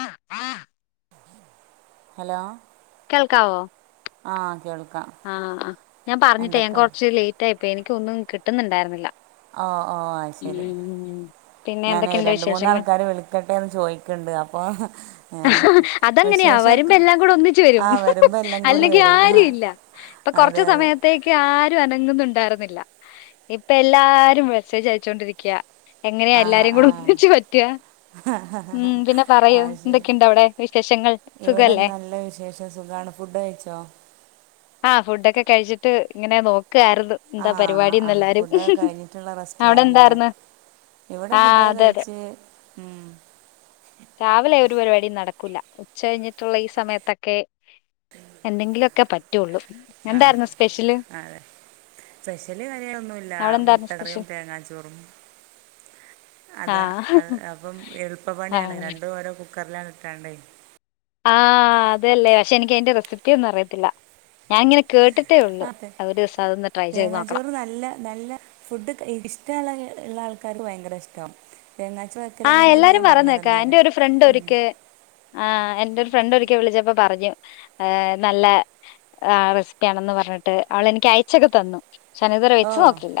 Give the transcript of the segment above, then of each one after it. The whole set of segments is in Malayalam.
ആ ആ ഹലോ കേൾക്കാവോ ആ കേൾ ആ ഞാൻ പറഞ്ഞിട്ടേ ഞാൻ കുറച്ച് ലേറ്റ് ആയിപ്പോ എനിക്കൊന്നും കിട്ടുന്നുണ്ടായിരുന്നില്ല ഓ ഓ ശരി ഉം പിന്നെ ഞാൻ എന്തൊക്കെയുണ്ട് രണ്ട് വിശേഷങ്ങൾ മൂന്നാൾക്കാർ വിളിക്കട്ടെന്ന് ചോദിക്കുന്നുണ്ട് അപ്പോൾ ഏ അതങ്ങനെയാ വരുമ്പോ വിശേഷമൊക്കെ എല്ലാം കൂടെ ഒന്നിച്ച് ആ വരും വരുമ്പോൾ എല്ലാം കൂടി വരും ആ അല്ലെങ്കിആരും ഇല്ല ഇപ്പൊ കുറച്ച അതെ അതെ സമയത്തേക്ക് ആരും അനങ്ങുന്നു ഇണ്ടേർനില്ല ഇപ്പ എല്ലാരും മെസ്സേജ് അയച്ചോണ്ടിരിക്കയാ എങ്ങനെയാ ആ എല്ലാരേ ആ കൂടെ ഒന്നിച്ച് പറ്റുക ഉം പിന്നെ പറയൂ അത് ശരി എന്തൊക്കെയുണ്ടോ അവിടെ വിശേഷങ്ങൾ സുഖല്ലേ ആ ഫുഡ് കഴിച്ചോ ആ ഫുഡ്ഒക്കെ കഴിച്ചിട്ട് ഇങ്ങനെ നോക്കാരുന്നു ആ എന്താ പരിപാടിന്ന് എല്ലാരും അവിടെ ലാവുല്ലേ എന്തായിരുന്നു ഇവിടെ ആഹ് ഫുഡ്ഒക്കെ അതെ അതെ കഴിച്ച് ഉം രാവിലെ ഒരു പരിപാടി നടക്കൂല ഉച്ച കഴിഞ്ഞിട്ടുള്ള ഈ സമയത്തൊക്കെ എന്തെങ്കിലുമൊക്കെ പറ്റുള്ളൂ എന്തായിരുന്നു സ്പെഷ്യല് സ്പെഷ്യലറിയാനൊന്നുല്ല അവിടെ എന്തായിരുന്നു മുട്ടകറിയും സ്പെഷ്യൽ തേങ്ങാച്ചോറും അതാ ആഹ് അ അപ്പം എളുപ്പ [unintelligible] ആഹ് രണ്ടും ഓരോ കുക്കറില ഇട്ടാണ്ടേ ആ അതല്ലേ പക്ഷെ എനിക്ക് അതിന്റെ റെസിപ്പി ഒന്നും അറിയത്തില്ല ഞാൻ ഇങ്ങനെ കേട്ട് അതെ തേങ്ങ നോക്കണം ചോറ് നല്ല നല്ല ഫുഡ് ഇൻക് ഇഷ്ടമുള്ള ഇള്ള ആൾക്കാര്ക്ക് ഭയങ്കര ഇഷ്ട്ട. ആ എല്ലാരും പറയുന്നെക്കാ എന്റെ ഒരു ഫ്രണ്ട് ഉം ഒരിക്കെ ആ എന്റെ ഒരു ഫ്രണ്ട് ഒരിക്കെ വിളിച്ചപ്പോ പറഞ്ഞു ഏ നല്ല ആ റെസിപ്പിണെന്ന് പറഞ്ഞിട്ട് അവൾ എനിക്ക് അയച്ചൊക്കെ തന്നു. ശനിതവരെ ഓ വെച്ച് നോക്കില്ല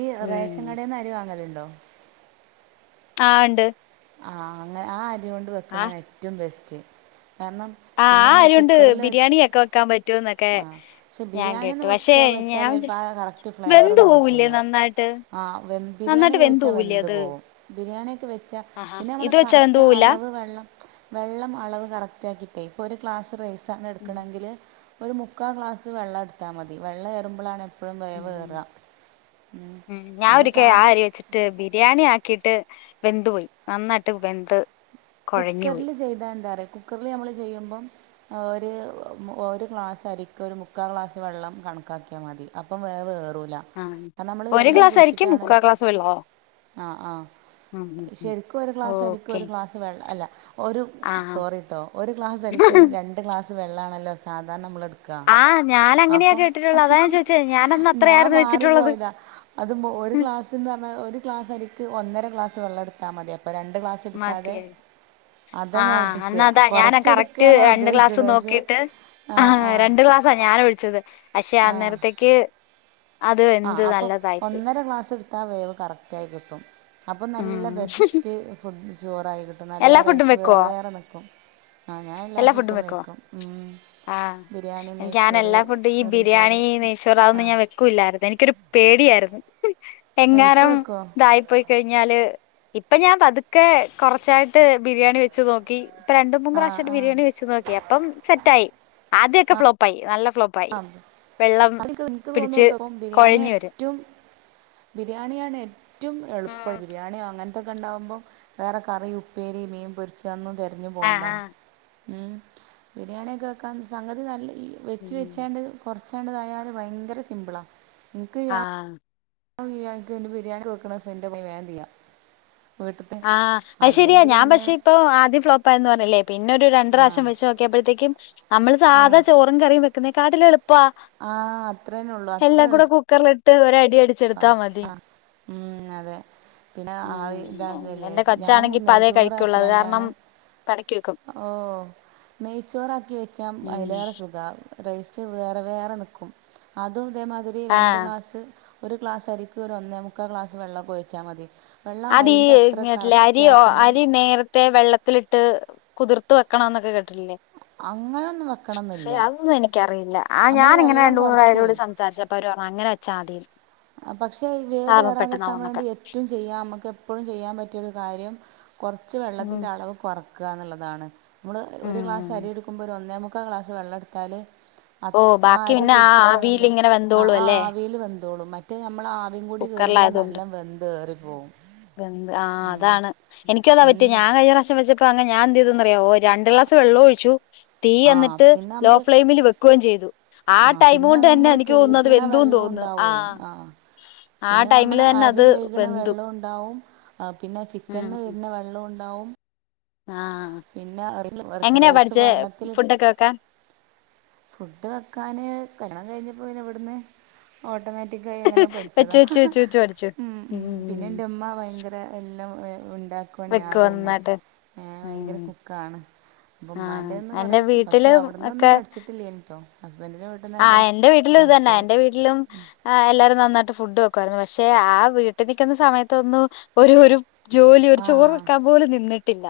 ഈ ഉം. റേഷൻ കടയിൽ നിന്ന് അരി വാങ്ങലുണ്ടോ ആ ഇണ്ട്. ആ അങ്ങനെ ആ അരിയോണ്ട് വെക്ക് ണാണ് ഏറ്റവും ബെസ്റ്റ്. കാരണം ആ പിന്നെ നമ്മൾ ആരിയോണ്ട് കുക്കറിൽ വെച്ച് ബിരിയാണിയൊക്കെ വെക്കാൻ പറ്റൂന്നൊക്കെ ആ പക്ഷെ ഞാൻ കേട്ടു ബിരിയാണിയെന്ന് പക്ഷേ വെച്ചാൽ വെച്ചാൽ ചൽപ്പോ ആ കറക്റ്റ് ഫ്ലെവർ ഒന്നും കിട്ടൂല നന്നായിട്ട്? ആ വെ ബിരിയാണി നന്നായിട്ട് പോവൂലേ വെന്ത് അത്? പോകു ബിരിയാണിയൊക്കെ വെച്ച ആഹാ പിന്നെ മ്മൾ ഇത് വെച്ചാ വെന്ത് പോവൂല? കററ്റളവ് വെള്ളം വെള്ളം അളവ് കറക്റ്റ് ആക്കീട്ടെ പ്പോ ഒരു ക്ലാസ് റൈസാണ് ഉം എടുക്കണങ്കിൽ ഒരു മുക്കൽ ഗ്ലാസ് വെള്ളം എടുത്താൽ മതി വെള്ളം എയറുമ്പോളാണ് മം ഞാൻ നമ്മൾ ഒരിക്കെ ആ സാധാ അരി വെച്ചിട്ട് ബിരിയാണി ആക്കീട്ട്. വെന്ത് പോയി നന്നായിട്ട് വെന്ത് കൊഴഞ്ഞു പോയി. കുക്കറില് ചെയ്താൽ ന്താറി കുക്കറിൽ നമ്മൾ ചെയ്യുബോ ആ ഒര് ഒരു ഗ്ലാസ് അരിക്ക് ഒരു മുക്കാൽ ഗ്ലാസ് വെള്ളം ക കണക്കാക്കിയൽ മതി അപ്പം വേമം വേ ആ ഒരു ക്ലാസ് അരിക്ക് മുക്കാ ക്ലാസ് വള്ളവോ? ആ ആ ശെരിക്ക് ഒരു ഗ്ലാസ് അരിക്ക് ഓക്കെ ഒരു ഗ്ലാസ് വെള്ള അല്ല ഒരു ആഹ് സോറിട്ടോ ഒരു ഗ്ലാസ് അരിക്ക് രണ്ട് ഗ്ലാസ് വെള്ളണല്ലോ സാധാരണ മ്മള്ട് ആ ഞാൻ അങ്ങനെയാ കേട്ടിട്ടുള്ളത് അതാ ചോദിച്ചേ ഞാനന്ന് ഞാൻ അത്രയായിരുന്നു വെച്ചിട്ടുള്ളത്. മാറിപ്പോയതാ അത് ഒരു ക്ലാസ്സ്ന്ന് പറഞ്ഞാ ഒരു ക്ലാസ്സ് അരിക്ക് ഒന്നര [unintelligible] ക്ലാസ്സ്‌ വെള്ളം എടുത്താ മതി അപ്പോ രണ്ട് ക്ലാസ്സ്‌ എടുക്കാതെ അതാ ആ ഞാൻ ഉദ്ദേശിച്ചത് അന്നതാ ഞാൻ കറക്റ്റ് കുറച്ചെടുക്കാന്നാ രണ്ട് ക്ലാസ് ഉദ്ദേശിച്ചത് പക്ഷെ നോക്കിട്ട്, ആ ആഹ ആ രണ്ട് ക്ലാസ്സാ ഞാൻ ഒഴിച്ചത് പക്ഷെ ആ അന്നേരത്തേക്ക്, അത് ആ വെന്ത് അപ്പൊ നല്ലതായിപ്പോയി ഒന്നര ഗ്ലാസ് ഇട്ത്താ വേവ് കറക്റ്റ ആയി കിട്ടും. അപ്പൊ നല്ല ഉം ബെസ്റ്റ് ഫുഡ് ചോറായി കിട്ടും എല്ലാ നല്ല ഫുഡും റൈസ് വെക്കുവോ വേറെ വേറെ നിൽക്കും. ആ ഞാൻ എല്ലാ ഫുഡും വെക്കും മം. ആഹ് എനിക്ക് ഞാൻ എല്ലാ ഫുഡും ഈ വെറും ബിരിയാണി ചോറ് നെയ്ച്ചോർ ആ അതൊന്നും ഞാൻ വെക്കൂല്ലായിരുന്നു എനിക്കൊരു പേടിയായിരുന്നു ഇപ്പോൾ എങ്ങാനും വെക്കുമോ ഇതായിപ്പോയി കഴിഞ്ഞാല് ഇപ്പൊ ഞാൻ പതുക്കെ കുറച്ചായിട്ട് ബിരിയാണി വെച്ച് നോക്കി ഇപ്പ രണ്ട് മൂന്ന് ആ പ്രാവശം [unintelligible] ആ ബിരിയാണി വെ നോക്കി അപ്പം സെറ്റായി ആദൊക്കെ ഫ്ലോപ്പായി നല്ല ഫ്ലോപ്പായി ആ വെള്ളം [unintelligible] എനിക്ക് പിടിച്ച് തോന്നൂട്ടോ ബിരിയാണി കൊഴഞ്ഞ് വരും ഏറ്റവും ബിരിയാണിയാണ്. റ്റവും എളുപ്പം ഉം ബിരിയാണി അങ്ങനത്തൊക്കെ ഉണ്ടാകുമ്പോൾ വേറെ കറി ഉപ്പേരി മീൻ പൊരിച്ചന്നും തെരഞ്ഞു പോണ്ട ആഹ് ആഹ് ഉം ബിരിയാണിയൊക്കെ വെക്കാൻ സംഗതി നല്ല ഈ വെച്ച് ഉം വെച്ചാണ്ട് കുറച്ചാണ്ട്തായാൽ ഭയങ്കര സിമ്പിളാ ആ [unintelligible] ബിരിയാണി വെക്കണേ [unintelligible] ആഹ് അത് ശരിയാ ഞാൻ പക്ഷെ ഇപ്പൊ ആദ്യം ഫ്ലോപ്പായെന്ന് പറഞ്ഞിലെ പിന്നെ ഒരു രണ്ട് ആ പ്രാവശ്യം വെച്ച് നോക്കിയപ്പോഴത്തേക്കും നമ്മള് ആ സാധാ ചോറും കറിയും വെക്കുന്ന കാട്ടിലും എളു ആ അത്രേനൊള്ളു അത്ര എളു കൂടെ കുക്കറിലിട്ട് ഒരടി അ അടിച്ചെടുത്താ മതി അ മം അതെ പിന്നെ ആയി [unintelligible] എന്റെ കൊച്ചാണെങ്കിൽ ഇപ്പതേ കഴിക്കുള്ളു അത് കാരണം പടി ഓ നെയ്ച്ചോറാക്കി വെച്ചാ ഉം അയിലേറെ സുഖ. റൈസ് വേറെ വേറെ നിൽക്കും. അതും ഇതേമാതിരി രണ്ട് ആഹ് ഗ്ലാസ്സ് ഒരു ക്ലാസായിരിക്കും. ഒരു ഒന്നേ മുക്കാ ക്ലാസ് വെള്ളക്കൊഴിച്ചാൽ മതി. വെള്ളം അതീ അരിൻ്റെ അത്ര ലെ കറക്റ്റ് അരി ഓ ആക്കുമ്പം അരി നേരത്തെ വെള്ളത്തിലിട്ട് ട്ട് കുതിർത്ത് വെക്കണംന്നൊക്കെ കേട്ടിട്ടില്ലേ. അങ്ങനൊന്നും വെക്കണംന്നില്ല ഏയ് അതൊന്നും എനിക്കറിയില്ല. ആ നമ്മള് ഞാനിങ്ങനെ വെള്ളം രണ്ട് കൊറച്ചേ മൂപേരോട് സംസാരിച്ചപ്പോ അവര് പറഞ്ഞു അങ്ങനെച്ചാ മതിയെന്ന്. പക്ഷെ ഈ വേവ് വേറാതെരിക്കാൻ വേണ്ടി ഏറ്റവും ചെയ്യാംമ്മക്ക് എപ്പോഴും ചെയ്യാൻ പറ്റിയൊരു കാര്യം കുറച്ച് ഉം വെള്ളത്തിന്റെ അളവ് കുറക്കുക എന്നുള്ളതാണ്. നമ്മൾ ഒരു ഗ്ലാസ്സ് ഉം അരി എടുക്കുമ്പോൾ ഒരു ഒന്നേമുക്കാൽ ഗ്ലാസ് വെള്ളം എടുത്താല് അത് ഓ ആ ബാക്കി അരി പിന്നെ ആ കുടിച്ചിട്ടാണല്ലോ ആവിയിലിങ്ങനെ ആ വെന്തോളൂ ആ അല്ലേ ആവിൽ വേന്തോളൂ മറ്റ മറ്റേ നമ്മൾ ആവിയും കൂടി കേറുമ്പോൾ നല്ല വെന്ത് എറിപ്പോവും. രണ്ട് ആഹ് അതാണ് എനിക്ക് അതാ പറ്റിയ എന്താ ഞാൻ കഴിഞ്ഞ പ്രാവശ്യം വെച്ച അപ്പ അങ്ങ് ഞൻ എന്ത് ചെയ്തെന്നറിയോ ഒ രണ്ട് ഗ്ലാസ് വെള്ളം ഒഴിച്ചു. തീ ആ എന്നിട്ട് പിന്നെ ലോ നമ്മൾ ഫ്ലെയിമിൽ വെക്കുകയും ചെയ്തു. ആ പിന്നെ ടൈമ്കൊണ്ട് തന്നെ നമ്മള് എനിക്ക് തോന്നുന്നു അത് കഴുകണ വെന്തുയെന്നു വെള്ളം തോന്നുന്നു. ആ ഉണ്ടാവുമേ ആ ടൈമില് തന്നെ അത് വെന്തു. ണ്ടാവും. ആ പിന്നെ ചിക്കനിന്ന് വരുന്ന വെള്ളം ഉണ്ടാവും. ആഹ! പിന്നെ ഇറച്ചി- എങ്ങനെയാ റൈസ് പഠിച്ചെ വെള്ളത്തിൽ ഫുഡൊക്കെ വെക്കാൻ. ഫുഡ് വെക്കാന് കല്യണം കഴിഞ്ഞപ്പോപിന്നെ ഇവിടുന്ന് ഓട്ടോമാറ്റി ട്ടി കഴിഞ്ഞ ങ്ങനെ വെച്ചു പഠിച്ചതാ. ഹ് വെച്ചു ഹ് വെച്ചു വെച്ചു പഠിച്ചു ഉം ഉം പിന്നെ എന്റെമ്മ ഭയങ്കര എല്ലാം ഉണ്ടാ ഉണ്ടാക്കുനെ വെക്കു ആദ്യം ന്നെ നന്നായിട്ട് ങേ ഭയങ്കര കുക്കാണ്. അപ്പം ഉമ്മാൻ്റെ നിന്ന് ആഹ എന്റെ കുറേ പക്ഷേ വീട്ടില് അവിടെ നിന്നൊന്നും ഒക്കെ പഠിച്ചിട്ടില്ല കേട്ടോ ഹസ്ബൻഡിൻ്റെ വീട്ടിൽ നിന്ന് ആഹ എല്ലാം എന്റെ വീട്ടിലും ഇതുതന്നെ പഠിച്ചത് എന്റെ വീട്ടിലും എല്ലാരും നന്നായിട്ട് ഫു ഫുഡ് വക്കുമായിരുന്നു. പക്ഷേ ആ വീട്ടിൽ നിക്കുന്ന സമയത്തൊന്നും ഒരു ഒരു ജോലി ആ ഒരു ആ, ചോറ് വയ്ക്കാൻ പോലും നിന്നിട്ടില്ല.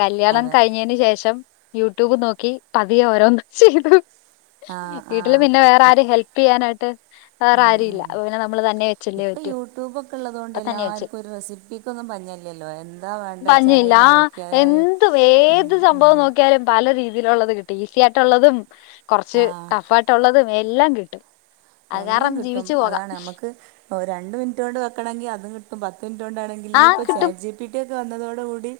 കല്യാണം അതെ കഴിഞ്ഞതിന് ശേഷം യൂട്യൂബ് നോക്കി പതിയെ ഓരോന്ന് ചെയ്തു. ആ വീട്ടില് പിന്നെ വേറെ ആര് ഹെല്പ് ചെയ്യാനായിട്ട്? വേറെ ഉം ആരും ഇല്ല ഉം അപ്പൊ പിന്നെ നമ്മള് തന്നെ വെച്ചല്ലേ ഇപ്പ പറ്റൂ യൂട്യൂബ് ഒക്കെള്ളത് കൊണ്ട് അപ്പൊ തന്നെ വെച്ച് എല്ലാർക്കും ഒരു റെസിപ്പിക്ക് ഒന്നും പഞ്ഞല്ല്യാല്ലോ? എന്താ വേണ്ടച്ചാല് പഞ്ഞില്ല ആയില് നോക്ക്യാലേല്. ന്ത് ഉം. ഉം. സംഭവം നോക്കിയാലും പലരീതിയിലൊള്ളത് കിട്ടും. ഈസി ആയിട്ടുള്ളതും. കുറച്ച് ആ ടഫ് ആയിട്ടുള്ളതും. എല്ലാം കിട്ടും. അത് എല്ലാം കാരണം കിട്ടും ജീവിച്ചു പോകാം അതാണ് നമ്മക്ക് ഓ രണ്ട് മിനിറ്റു കൊണ്ട് വെക്കണെങ്കി അതുകിട്ടും. പത്ത് മിനിറ്റ് കൊണ്ടണെങ്കിൽ ആ ഇഞ്ഞിപ്പോ കിട്ടും ചാറ്റ്ജി പി റ്റി ഒക്കെ വന്നപ്പോ വന്നതോടു കൂടി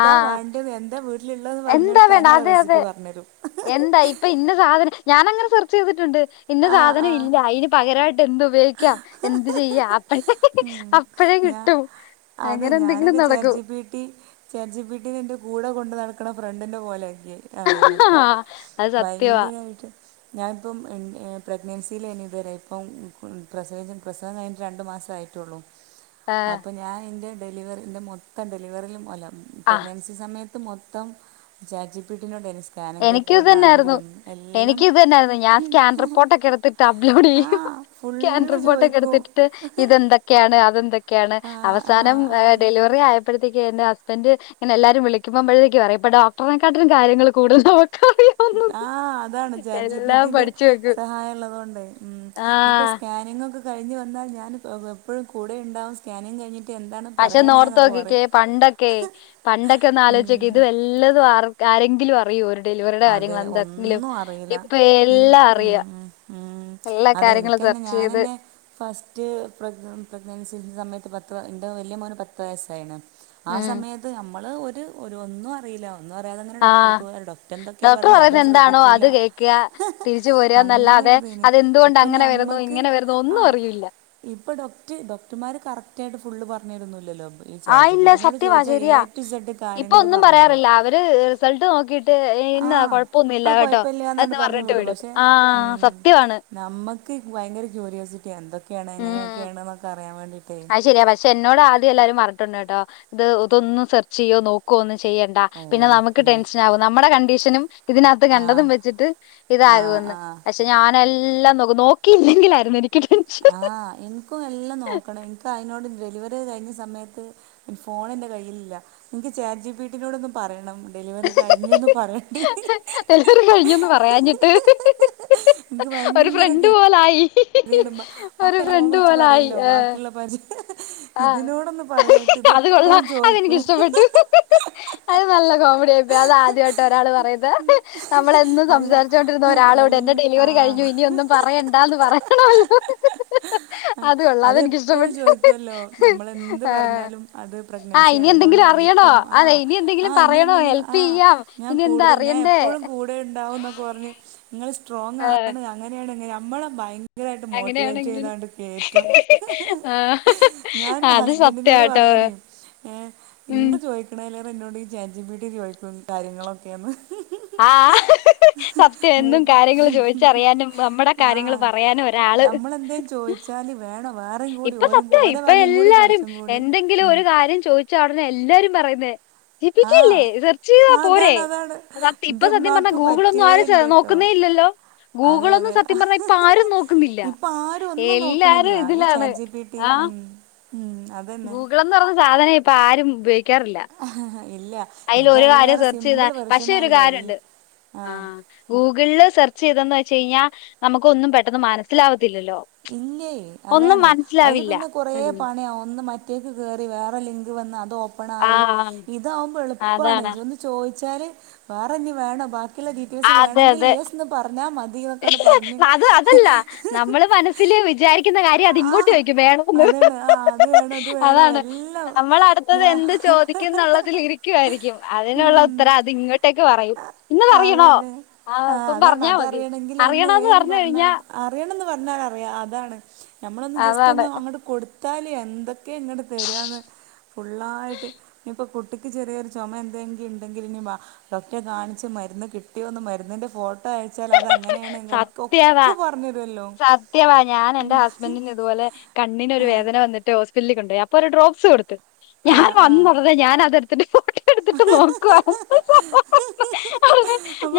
ആ വാണ്ട്ന്ന് എന്താ വീട്ടിലുള്ളത് ന്ന് പറഞ്ഞു എന്താ കൊടുത്താ വേണ്ട അതിനുള്ള അതെ അതെ റെസിപ്പി പറഞ്ഞരും. എന്താ ഇപ്പ ഇന്ന സാധനം ഞാനങ്ങനെ സെർച്ച് ചെയ്തിട്ടുണ്ട്. ഇന്ന ആ സാധനം ഇല്ല. ആ അതിന് പകരായിട്ട് എന്ത് ഉപയോഗിക്കാം? എന്ത്ചെയ്യാം? അപ്പഴെ ഉം. അപ്പ ഴേ ഞാൻ കിട്ടും. അതെ അങ്ങനെ എന്തെങ്കിലും ഞാനൊക്കെ ചാറ്റ് നടക്കും G P T chat G P ടിനേന്റെ കൂടെ കൊണ്ട് നടക്ക ക്കണ ഫ്രണ്ടിന്റെ പോലെയാക്കി. ആയിണപ്പ ആ, അത് സത്യവാ ഭയങ്കരായിട്ട് ഞാനിപ്പം എൻ്റെ പ്രഗ്നൻസിയിൽ എനി ഇതുവരെ ഇപ്പം പ്രസവിച്ച് പ്രസവം കഴിഞ്ഞട്ട് രണ്ട് മാസം ആയിട്ടുള്ളൂ. അപ്പോ ഞാൻ എന്റെ ഡെലിവറി എന്റെ മൊത്തം ഡെലിവറിയിലും അല്ല ആ പ്രഗ്നൻസി സമയ ത്ത് മൊത്തം ചാറ്റ് ജി പി ടി നോടേ സ്കാനിങ് എനിക്കും ഇത് റിപ്പോർട്ട് തന്നെയായിരുന്നു ആണെങ്കിലും എല്ലാം എനിക്കും ഇത് തന്നെയായിരുന്നു ഹും ഞാൻ സ്കാൻ റിപ്പോർട്ടൊക്കെ എടുത്തിട്ട് അപ്‌ലോഡ് ചെയ്യും. ക്യാൻ ഫുള്ള് റിപ്പോർട്ടൊക്കെ എടുത്തിട്ടിട്ട് ചോദിക്കും ഇതെന്തൊക്കെയാണ് അതെന്തെ ക്കെയാണ് ആഹ് അവസാനം ആഹ് ആഹ് ഡെലിവറി ആയക്ക്‌ പ്പഴത്തേക്ക് എന്റെ ഹസ്ബന്റ് ഇങ്ങന എല്ലാവരും വിളിക്കുമ്പം [unintelligible] പറയും ഇപ്പ ഡോക്ടനെക്കട്ടിലും കാര്യങ്ങള് കൂടുതൽ അവക്ക് ആ അതാണ് ചാറ്റ് ജി പി എല്ലാം ടിന്റെ പഠിച്ചു വെക്കും സഹായള്ളത് കൊണ്ടേ. ഉം ഇനിപ്പോ ആഹ് സ്കാനിങ് ഒക്കെ കഴിഞ്ഞ് വന്നാ ഞാൻ വ് എപ്പഴും കൂടെ ഉണ്ടാകും. സ്‌കാനിങ് കഴിഞ്ഞി പക്ഷേ ഒന്നോർത്തോക്കിക്കേ പണ്ടൊക്കെ പണ്ടൊക്കെ ഒന്ന് ആലോചിച്ചോക്ക് ഉം ഇത് വല്ലതും അറ ആരെങ്കിലും അറിയോ ഒര് അതെ ഒന്നും അറിയില്ല. ഇപ്പൊ ഇൻ എല്ലാം ഉം അറിയാം ഉം ഉം എല്ലാ അതെ കാര്യങ്ങളും എനിക്ക ന്ന സെർച്ച് ചെയ്ത് ഞാനെന്നെ ഫസ്റ്റ് പ്രഗ്ന പ്രഗ്നൻസി സമയ പത്ത് വ എന്റ വല്യ മോന് പത്ത് വയസ്സായിണ്. ആ ഉം സമയത്ത് ഞമ്മള് ഒര് ഒരു ഒന്നും അറിയില്ല. ഒന്നും അറിയാതെങ്ങനെ ഡോക്റടുത്ത് പോയി ഒരു ഡോ ഡോക്ടറ് പറയുന്ന എന്താണോ അത് കേക്കാ തിരിച്ചു അങ്ങനെ പോരാന്നല്ലാതെ, ഒരിതേനി അതെന്തുകൊണ്ട് ഇപ്പം അങ്ങനെ വരു ന്നു ഇങ്ങനെ വരുന്നോ ഒന്നും അറിയൂല്ല. ഇപ്പ ഡോക്ട് ഡോക്ടർമാര് കറക്റ്റായിട്ട് ഫുള്ള് പറഞ്ഞരുന്നുല്ലല്ലോ. ആ ഇല്ല സത്യവാ ശരിയാ. ഇസഡ് ഇപ്പോ കാര്യങ്ങൾ ഒന്നും പറഞ്ഞു തരും പറയാറില്ല. അവര് റിസൾട്ട് നോക്കി ട്ട് എന്നാ ആഹ് കൊഴപ്പൊന്നുല്ല അത് കേട്ടോ കൊഴപ്പല്ല്യാന്നാണ്ട് എന്ന് പറഞ്ഞു പറഞ്ഞിട്ട് വിടും. പക്ഷെ ആഹ സത്യവാണ്. ക്ക് ഭയങ്കര ക്യൂര്യോസിറ്റിയാ എന്തൊക്കെയാണ്? എങ്ങനെയൊക്കെയാണ്ന്നൊക്ക അ അയ്ശരിയാ. പക്ഷേ എന്നോട് ആദ്യം എല്ലാരും പറട്ടുണ്ട് കേട്ടോ ഇത് ഇതൊന്നും സെർച്ച് ചെയ്യോ നോക്കുവോ ഒന്നും ചെയ്യണ്ട പിന്നെ ഓഹ് നമക്ക് ഉം ടെൻഷനാവും നമ്മടെ കണ്ടീഷനും ഇതിനാത്ത് ആഹ് കണ്ടതും വെച്ചിട്ട് ആഹ് ഇതാകുവെന്ന്. ആഹ് പക്ഷേ ഞാനെല്ലാം നോക്കും. നോക്കിയില്ലെങ്കിലാ ആഹ എനിക്കും എല്ലാം നോക്കണേ ക്ക്‌ അയിനോട് ഡെലിവറി ഒക്കെ കഴിഞ്ഞ സമയത്ത് ഫോണെന്റെ കയ്യിലില്ല. എനിക്ക് ചാറ്റ് ജിപിറ്റിനോടൊന്ന് പ പറയണം ഡെലിവറി കഴിഞ്ഞൂന്ന് പറയണ്ടി ഡെലിവറി കഴിഞ്ഞൂന്ന് പറയാഞ്ഞിട്ട് ഒര് ഫ്രണ്ട് പോലായി. വീണുമ്പ ഒരു ബാക്കി ഫോൺ ഫ്രണ്ട് വിളിച്ച് പറയല്ലോ ബാക്കിയുള്ള പരി ആ ഇതിനോടൊന്ന് പറയായിട്ട് അത് കൊള്ളാം. ഇതെപ്പോഴും ചോദിക്കും അതെനിക്കിഷ്ടപ്പെട്ടു. അത് നല്ല കോ മഡി ആയിപ്പോയി. അത് ആദ്യായിട്ട ഒരാള് പറയുന്നേ. നമ്മളെന്നും അല്ല സംസാരിച്ചോണ്ടിരുന്ന ഒരാളോട് എൽ എന്റെ ആ ഡെലിവറി കഴിഞ്ഞു ഇനി ഒന്നും പറയണ്ടാന്ന് പറയണോല്ലോ അത് കൊള്ളാം അതെനിക്കിഷ്ടപ്പെട്ട് നോ നമ്മളെന്ത്‌ പറഞ്ഞാലും അത് ആഹ് പ്രെഗ്നൻസി ഇനി എന്തെങ്കിലും അറിയണോ അയതോണ്ടായിരിക്കും ആ അതെ ഇനി ആ എന്തെങ്കിലും പറയണോ ഇനിയെന്തെ ങ്കിലും ഹെൽപ് ആ ചെയ്യാം ഞാൻ ഇനി എന്താ കൂടുതൽ ഞാൻ അറിയണ്ടേ എപ്പോഴും കൂടെ ഉണ്ടാവുംന്നൊ പറഞ്ഞ് നിങ്ങള് സ്ട്രോങ്ങാണ് അങ്ങനെയാണ് മോട്ടിവേറ്റ് ടെയാണെങ്കിൽ ചെയ്താണ്ട് കയറ്റും ആ ഞാൻ എൻ്റെ അത് ഹസ്ബൻഡിനോട് സത്യാട്ടോ പറയണേ ഏ ഉം ഇന്ന് ചോദിക്കണേലേറെ എന്നോട് ഈ ചാറ്റ്ജിപിറ്റി ചോയിക്കും കാര്യങ്ങളൊക്കെയെന്ന് ആ സത്യം എന്നും കാര്യങ്ങള് ചോയിച്ചറിയാനും നമ്മടെ കാര്യങ്ങള് പറയാനും ഒരാ നമ്മളെന്ത്‌ ചോയിച്ചാലും വേണോ ഇപ്പ സത്യായി ഇപ്പ എല്ലാരും കുറച്ചും കൂടി എന്തെങ്കിലും ഉം. ഒരു കാര്യം ചോയിച്ചാ ഒടനെ എല്ലാരും പറയുന്നേ ആ ജിപിറ്റിയല്ലേ സെർച്ച് ചെയ്താ പോരെ അതാണ് അതാണ് സത്യം എൻ്റെ ഇപ്പ സത്യം പറഞ്ഞാ ഉമ്മാക്ക് ഗൂഗിളൊന്നും പറ്റുകേ ആരും സെ ഇല്ല കേട്ടോ നോക്കുന്നി ഇല്ലല്ലോ അതെ ഗൂഗിളൊന്നും അതെ സത്യം പറഞ്ഞാ ഇപ്പൊ ആരും നോക്കുന്നില്ല ഇപ്പൊ ആരും ഒന്നും എല്ലാരും നോക്കണില്ല്യാ ഈ ഇതിലാണ് ചാറ്റ്ജിപിറ്റീം ആഹ് ഗൂഗിളെന്ന് പറഞ്ഞ സാധനം ഇപ്പൊ ആരും ഉപയോഗിക്കാറില്ല ഇല്ല അയിൽ ഇത് ഒരു കാര്യം അതിലേറെ സെർച്ച് ചെയ്ത സിമ്പിൾ പക്ഷെ ഒരു വെർഷനായില്ലേ എൽ- കാര്യൊണ്ട് ആ ഗൂഗിളില് സെർ ചെയ്തെന്ന് വെച്ച് കഴിഞ്ഞാ നമുക്ക് ഒന്നും പെട്ടെന്ന് മനസ്സിലാവ ഇല്ലേ അതാണ് അയില് മനസ്സിലാവില്ല പിന്ന കൊറേ പണിയാവും ഒന്നും മന ടേക്ക് കേറി വേറെ ലിങ്ക് വന്ന അത് ഓപ്പൺ ആയി ആഹ് ഇതാവുമ്പോ എളുപ്പാണ് അതാണ് ഒന്ന് ചോ ച്ചാല് വേറെനി വേണോ ബാക്കിയുള്ള ഡീറ്റെയിൽസ് അതെ വേണങ്കിൽ അതെ യെസ്ന്ന് പറഞ്ഞാൽ മ അത് അതല്ല നമ്മള് മനസ്സില് വിചാരി ക്കുന്ന കാര്യം ആ അതിങ്ങോട്ട് ചോയിക്കും വേണോന്ന് അതാണ് ആ അത് വേണം ഇത് വേണം അതാണ് എല്ലാം നമ്മളടുത്തത് ഞാ എന്ത് ചോദിക്കന്നുള്ളതിൽ ഇരിക്കുവായിരിക്കും അതിനുള്ള ഉം ഉത്തരം അതിങ്ങോട്ടേക്ക് പറയും ഇന്നതറിയണോ അതന്നെ ആ പ്പ അതാണ് പറഞ്ഞാ മതി അതറിയണമെങ്കിൽ ഒന്ന് അറിയണോന്ന് ഏന്ന് പറഞ്ഞു പറഞ്ഞാ കഴിഞ്ഞാ അറിയണംന്ന് പറഞ്ഞാ അറിയാം അതാണ് നമ്മളൊന്ന് ജസ്റ്റ് അതാണ് ഒന്ന് അങ്ങോട്ട് കൊടുത്താല് എന്തൊ ക്കെ ഇങ്ങട്ട് തരാന്ന് ഫുള്ളായിട്ട് എ പ്പൊ കുട്ടിക്ക് ചെറിയൊരു ചൊമ എന്തെങ്കിണ്ടെങ്കിലിനി വാ ഡോക്ട്റെ കാണിച്ച് മരുന്ന് കിട്ടിയോന്ന് മരുന്നിന്റെ ഫോ ട്ടോ അയച്ചാൽ അത് അങ്ങനെയാണ് സത്യം അതാ ങ്ങക്കൊക്കെ പറഞ്ഞരുല്ലോ സത്യവാ ഞാൻ എന്റെ ഹസ്ബൻഡിന് ഇതുപോലെ കണ്ണിനൊരു വേദന വന്നിട്ട് ഓസ് പ്പിലി കൊണ്ടോയി അപ്പോ ഒരു ഡ്രോപ്സ് കൊടുത്ത് ഞാൻ വന്ന ഒടനെ ഞാൻ അതെടുത്തിട്ട് ഫോ അപോ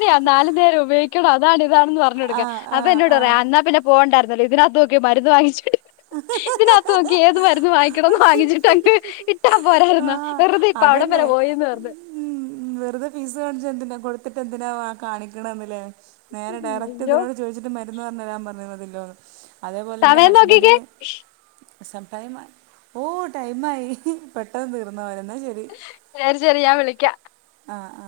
ത്യാ നാല് നേരം ഉപയോഗിക്കണം അതാണ് ഇതാണെന്ന് പറഞ്ഞ് ആ കൊടുക്കാൻ ആ അപ്പോ എന്നോട് പറയാ ആ അന്നാ പിന്നെ പോകണ്ടാർ ന്നലെ ഇതിനാത്ത് നോക്കി മരുന്ന് വാങ്ങിച്ച് ഇതിനകത്ത് നോക്കി ഏത് മരുന്ന് വാങ്ങിക്കണന്ന് വാങ്ങിച്ചിട്ട് അങ്ങ് ഇട്ടാൽ പോരാരുന്നോ ആഹ് വെറുതെ പ്പ അവിടം അതന്നെ വരെ പോയിന്ന് പറഞ്ഞ് ഉം വെറുതെ പീസ് കാണിച്ചതെന്തിന കൊടുത്തിട്ടെന്തിനാ കാണിക്കണേന്ന്ല്ലേ നേരെ ഡാരക്ട് അയ്യോ ഇതിനോട് ചോദിച്ചിട്ട് മരുന്ന് പറഞ്ഞ് തരാൻ പറഞ്ഞിണ്തിൽ മ്. അതേപോലെ ന്റെ ഹസ് ക്കിക്കേ സമ് ടൈമായി ഓ ടൈമായി പെട്ടെന്ന് തീർന്ന പോലെ എന്നാ ശരി ശരി ശരി ഞാൻ വിളിക്കാം ആ ആ